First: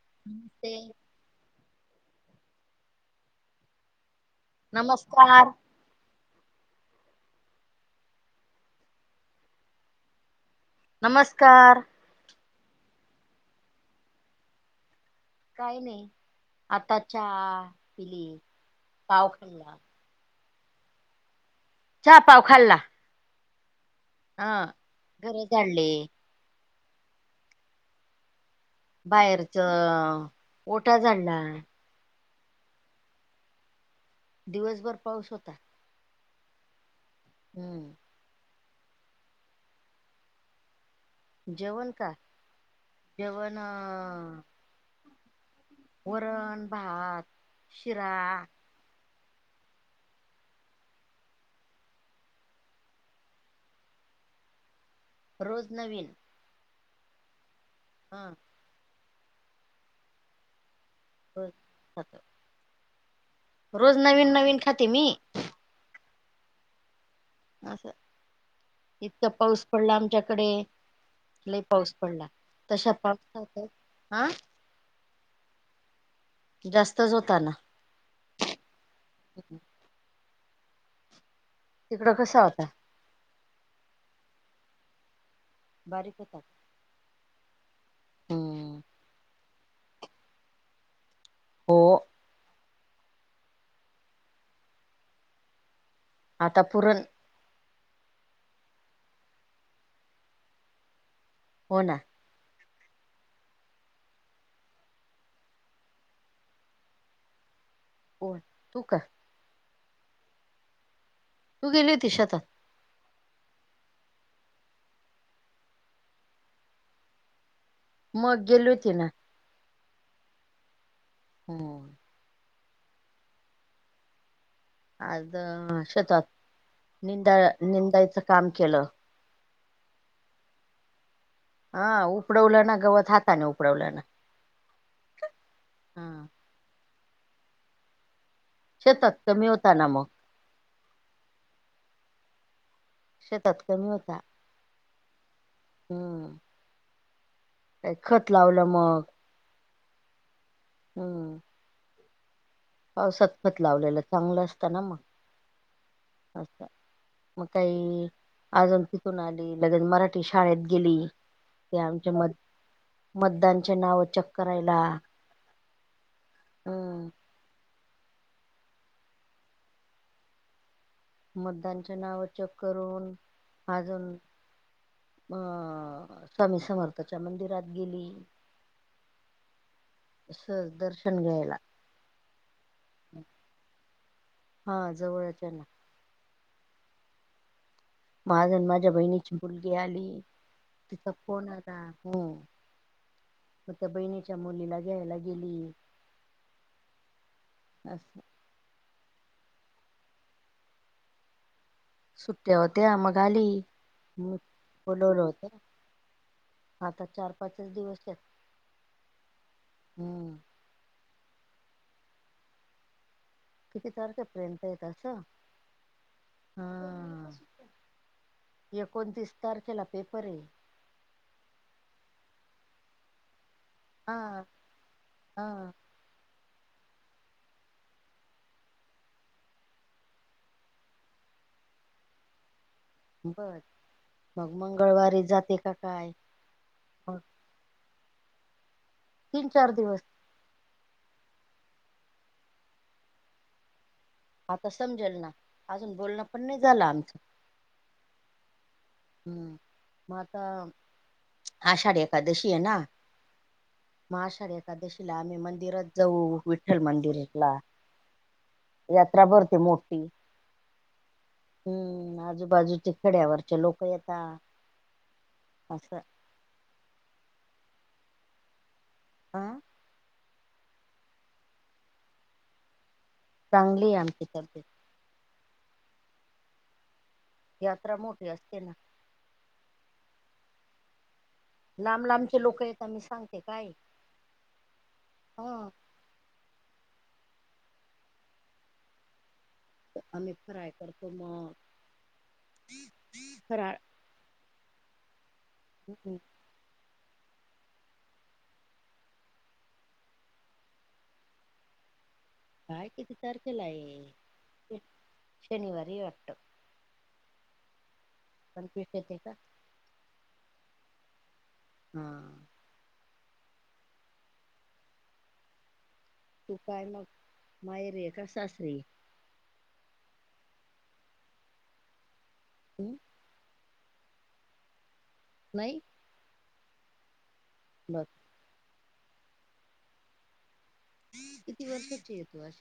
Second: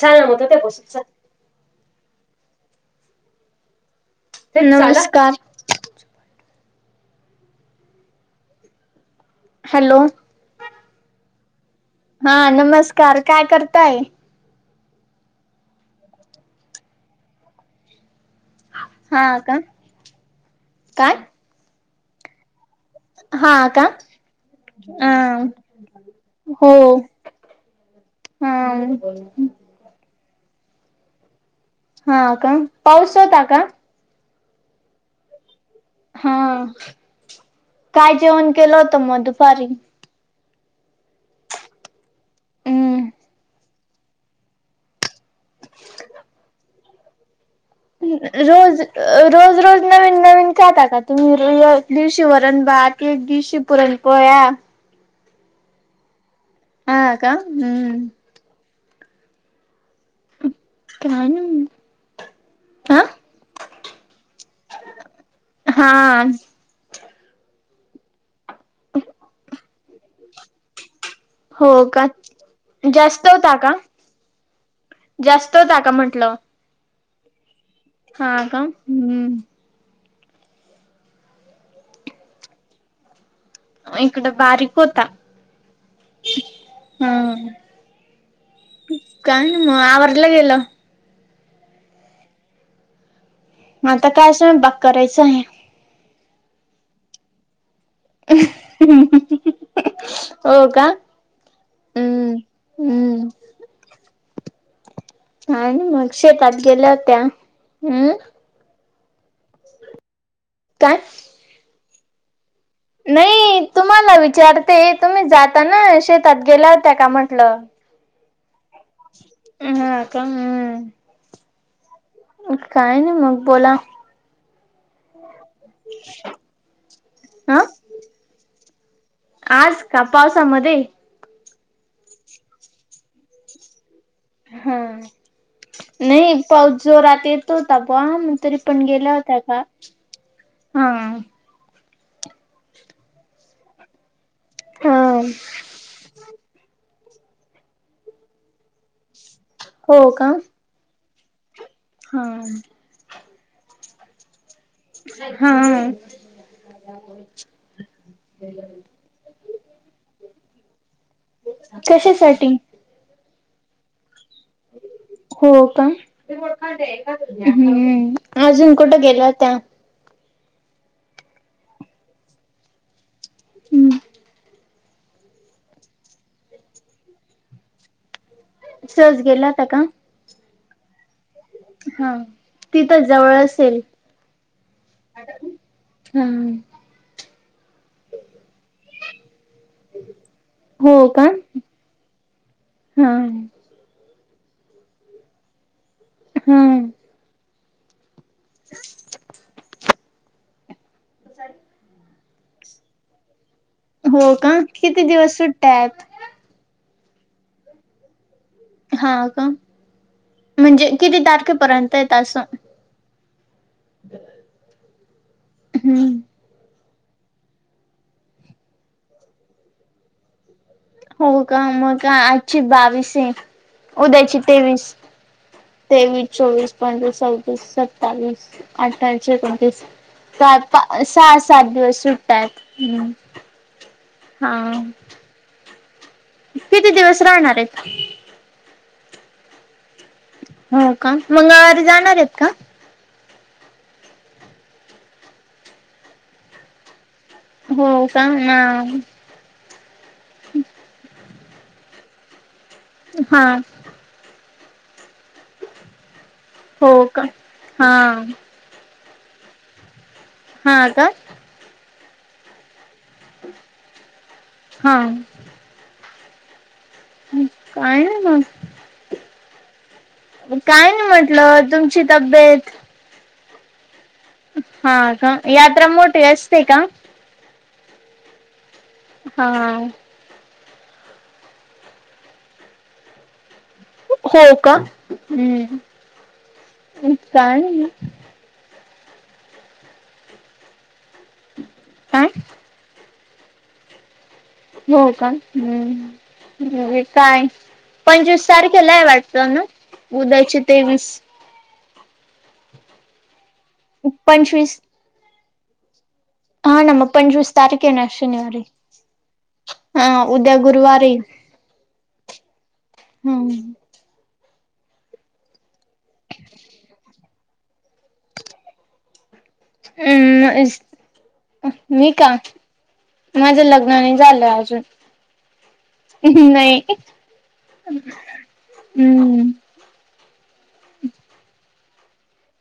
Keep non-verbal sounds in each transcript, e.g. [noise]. छान नाम होतं त्या ते गोष्टीचं. ते नमस्कार हॅलो! नमस्कार. हा नमस्कार, काय करताय? काही नाही, आता चहा पिले. हा का,, काय? च्या पाव खाल्ला. हा का, हा घर आंऽ झाडले हो हा. बाहेरचं, ओटा झाडला. हा का,, पाऊस होता का? दिवसभर पाऊस होता. हां. हम्म. काय जेवण केलं होतं मग दुपारी? जेवण काय? हम्म जेवण अं वरण भात. शिरा रोज अं रोज रोज नवीन नवीन काय खाता तुम्ही? अं एक दिवशी वरण भात एक दिवशी पुरण पोळ्या. रोज नवीन. हा का? हम्म. हां. काय रोज खातो नाय आ. रोज नवीन नवीन खाते मी. हां. असं इतका पाऊस पडला आमच्याकडे. लय हो पाऊस का पडला तशा जास्त होता पाऊसातच का हा. जास्त होता का म्हंटलं? जास्तच होता ना. हा का? हम्म. तिकडं कसा होता? म इकडं बारीक होता. बारीक होता हा हम्म काय नाही मग आवरल गेलं. हो. आता काय स्वयंपाक करायचाय. आता पुरण हो का? हो ना. हम्म हम्म. काय नायी मग शेतात गेल्या होत्या हम्म होय तू का? काय? तू गेली होती शेतात. नाई तुम्हाला विचारते तुम्ही जाताना शेतात गेल्या होत्या का म्हटलं. मग गेली होती ना. हं हं का? हम्म. हम्म. काय नाय मग बोला. आज अं शेतात निंदा हा निंदायचं काम केलं. आज का पावसामध्ये? हा उपडवलं ना गवत हातने उपडवलं ना. हां हा न्हाई पाऊस जोरात येत होता प म तरी आपण गेला शेतात होता कमी का? ना मग हा. शेतात कमी होता. हां. हम्म. ते खत लावल्यामुळं. हो का? हम्म. हां. पावसात खत लावलेलं चांगलं असताना मग. [unintelligible] हा. असतं. मग काही, अजून तिकून आली, लगेच मराठी शाळेत गेली. ते आमच्या मत कशासाठी? मतदानचे नाव चेक करायला. हो का? अं हम अजून कुठे गेल्या होत्या? मतदान चे नाव चेक करून हम्म अजून अ स्वामी समर्थाच्या मंदिरात गेली. सहज गेल्या होत्या का? सहज दर्शन घ्यायला. हां ती तर जवळ असेल? हा जवळच येना. हम्म. माझ न माझ्या बहिणीची मुलगी आली. हो तिचा का फोन आला. हा मग त्या बहिणीच्या मुलीला घ्यायला गेली. हम्म. असं. [inaudible] [unintelligible] सुट्ट्या होत्या मग आली. हो मी का, किती बोलवलं दिवस होत सुट्ट्या आहेत? आता चार पाचच दिवस आहेत. हा का, म्हणजे किती तारखेपर्यंत आहेत? असं. किती तारखेपर्यंत आहेत असं? हम्म हां. एकोणतीस तारखेला पेपर हे. हो का आजची बावीसी, उद्याची हा तेवीस. हा तेवीस, चोवीस, पंचवीस, सव्वीस, सत्तावीस, अठ्ठाअंशी, एकोणतीस पा सहा, सात दिवस सु ट्या आहेत. बर मग हा मंगळवारी जाते की काय? किती मग दिवस राहणार आहेत? तीन, चार दिवस. हो का? मंगळवारी जाणारे हेत का? आता समजेल ना, अजून बोलणं पण नाही झालं आमचं. हो का? ना हम्म, मंग आता आषाढ एकादशी अहे ना? हां. मग आषाढ एकादशीला आम्ही मंदिरात जाऊ विठ्ठल हो का मंदिरला. हा यात्रा भरते मोठी. हा का? हम्म आजूबाजूच्या खड्यावरचे लोक येता हा असं हम काय नाय मग. आं? काय नाही म्हटलं तुमची तब्येत चांगली आहे तब्येत हा का यात्रा मोठी असते का यात्रा मोठी असते ना हा लांब, लांबचे लोक येत मी सांगते काय हो का ह हम काय आम्ही फराळ करतो मग काय? फराळ हो का हं, हम्म काय पंचवीस सारखेलाय वाटत ना उद्याची तेवीस काय किती तारखेला आहे पंचवीस शनिवारी ये वाटतं हा ना मग पंचवीस तारखे ना शनिवारी पंचवीस येते का? हा उद्या गुरुवारी हां हम तू काय मग माहेरी का सासरी आहे हम् मी का ह माझं लग्न नाही झालं अजून नाही नाही बघ हम्म किती वर्षाचीय तवा अस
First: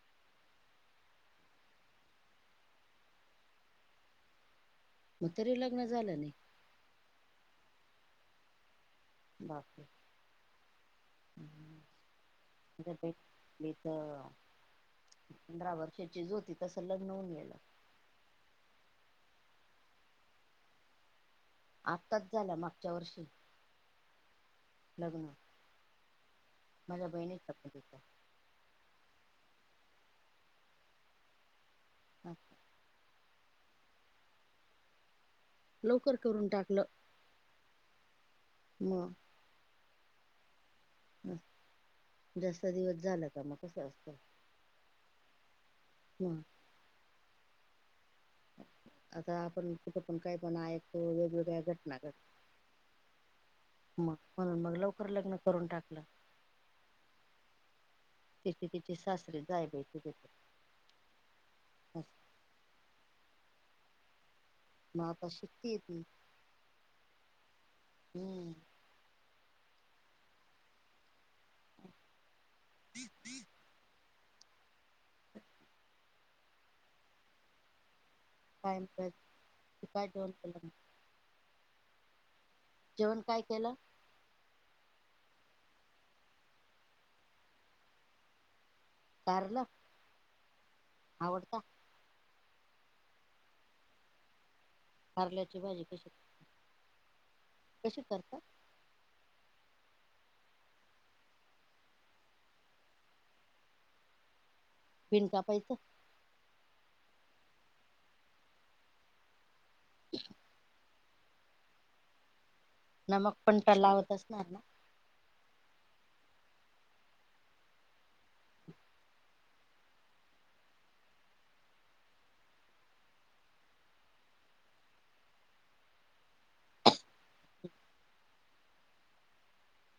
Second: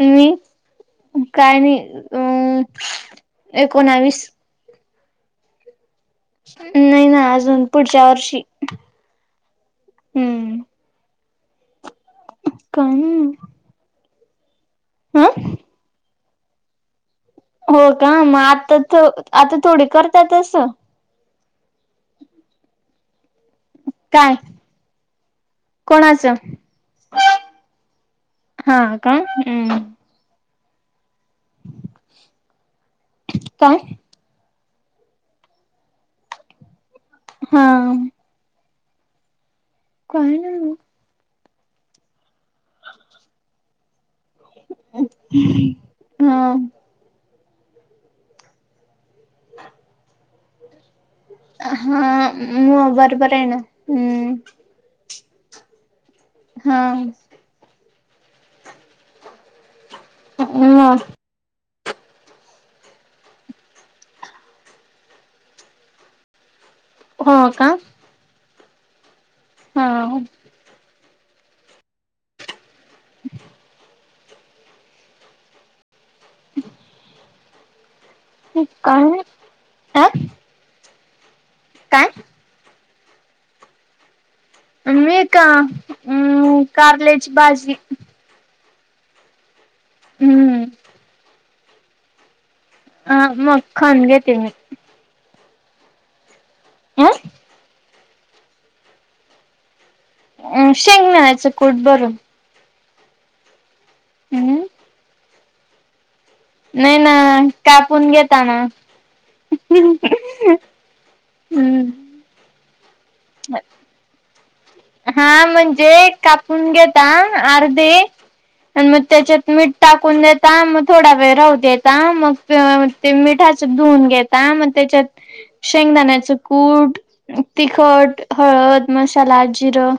मी काय नाही अ एकोणावीस मग तरी लग्न झालं नाही नाही ना अजून पुढच्या वर्षी बाकी हम्म [unintelligible] का हं आठरा वर्ष होती तसं लग्न होऊन गेलं हो का मग आता, आता थोडी करतातस आत्ताच झाल मागच्या वर्षी काय लग्न कोणाचं माझ्या बहिणीच हा का हम्म [unintelligible] काय लवकर करून टाकलं हा म काय नाही जास्त दिवस झाल का मग कसं असतं हा मग आता आपण कुठून पण काय पण ऐक हा म बरोबर आहे ना मग हम्म म्हणून मग लवकर लग्न करून टाकलं हा तिचे तिची सासरेच जाय बाय तेज्यात अं आ मग आता शिकतीय ती. हो, का. हम्म. हा. [inaudible] [unintelligible] तु काय जेवण अ केलं मग? काय? जेवण काय केलं? मी का अं कारल्याची भाजी. कारल. हम्म. आवडत? हा मग खाऊन घेते मी. कारल्याची भाजी कशी... आं. कशी करता? अं शेंगदाण्याचं कूट भरून. अं बीन कापायचा. नाय ना कापून घेताना. हम्म. नमक पण तर लावत असणार ना? हा म्हणजे कापून घेता अर्धे. आणि मग त्याच्यात मीठ टाकून देता मग थोडा वेळ राहू देता मग ते मिठाच धुवून घेता मग त्याच्यात शेंगदाण्याचं कूट तिखट, हळद, मसाला जिरं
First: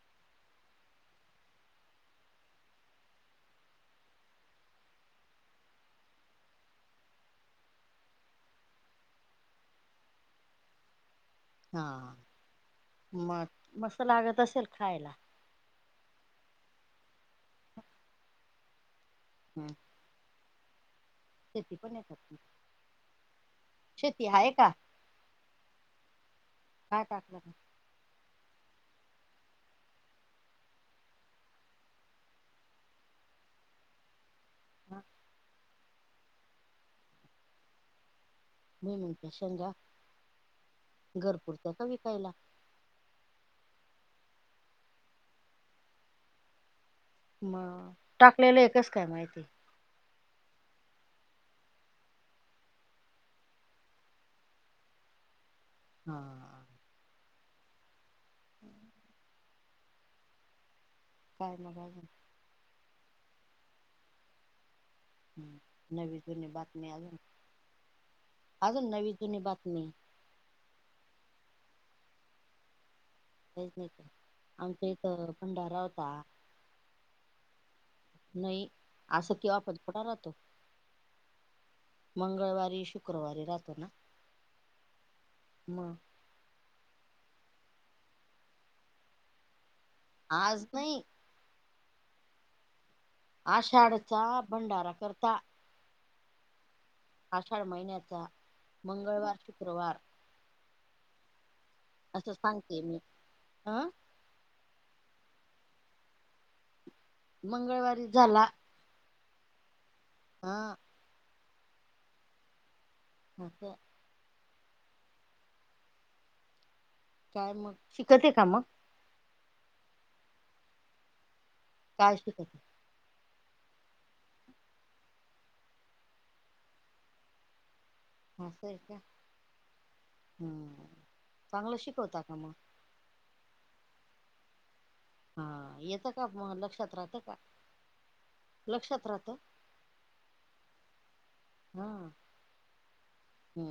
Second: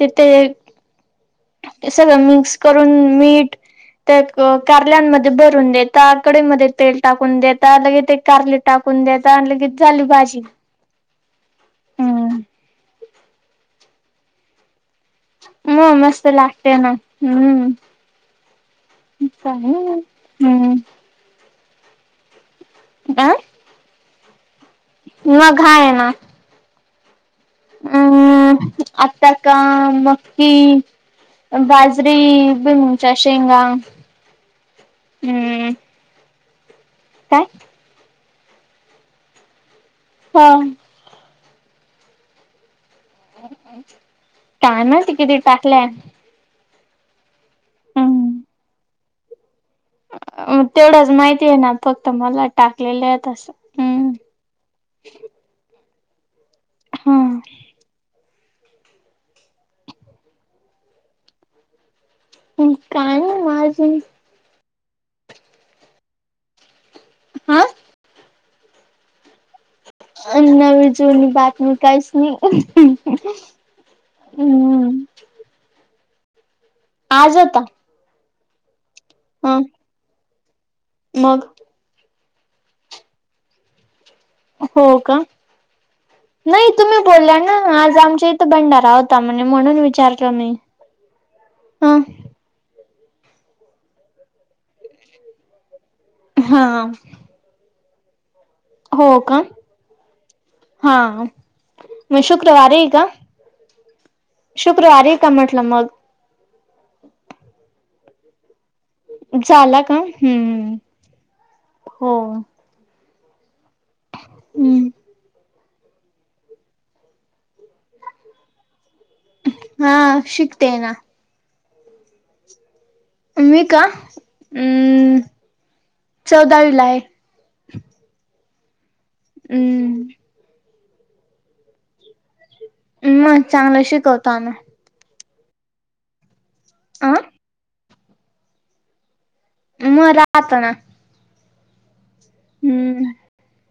तेथे ते सगळं मिक्स करून मीठ त्यात कारल्यामध्ये भरून देता कडईमध्ये तेल टाकून देता लगे ते कारले टाकून देता लगेच झाली भाजी. हा, हा हम्म मग मस्त लागत असेल खायला? म मस्त लागते ना हम्म, हं. [unintelligible] हम्म. शेती पण आहे का तुमची? आय शेती हाय का? मग हाय ना. काय टाकलं मग? अम् आता का मक्की. बाजरी, भुईमुगच्या शेंगा. हा. हम्म काय? भुईमुगच्या शेंगा. हा. घरपुरत का विकायला? काय माहिती किती टाकल्यात? म् टाकलेल्या हे कस काय माहिती? म तेवढ्याच माहिती ये ना, फक्त मला टाकलेले आहेत असं हम्. हा, हा. हां. काय मग अजून? काय नाही माझी ह नवी जुनी बातमी अजून, हा अजून नवी जुनी बातमी अ नवी जूनी बातमी काहीच नाही [inaudible] काहीच नाही. आमच्या हम्म इथ भंडारा होता. आज होता? नाही. असं केव्हा ह [inaudible] मग. मंगळवारी, शुक्रवारी राहतो ना हो का! मग नाही तुम्ही बोलला ना? आज आमच्या इथं भंडारा होता म्हने, म्हणून विचारलं मी आज नाही हा. आषाढचा भंडारा करता हा. आषाढ महिन्याचा हो मंगळवार, का? शुक्रवार हा हा मग असं शुक्रवारी सांगते आहे मी का? अं शुक्रवारी का म्हटलं मग? मंगळवारीच झाला. झाला का? हा हूम् हो मग काय? हुं. काय मग? शिकत ये का मग? हा शिकतेय ना. काय शिकत? मी का? अम् चौदावीला ये. आस हाय का? ऊं. हुम्म, चांगलं शिकवता का मग? म चांगलं शिकवतो आमी? हा येतं का मग? लक्षात अ राहतं का? लक्षात राहतं. म राहत ना. हा. हुं. हा.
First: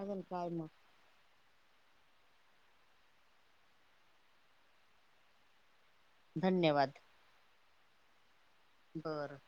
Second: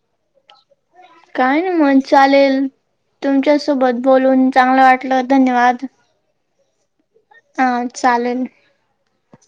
अजून काय म? काय नाई मग चालेल, तुमच्या सोबत बोलून चांगलं वाटलं. धन्यवाद! धन्यवाद! हा चालेल. बरं.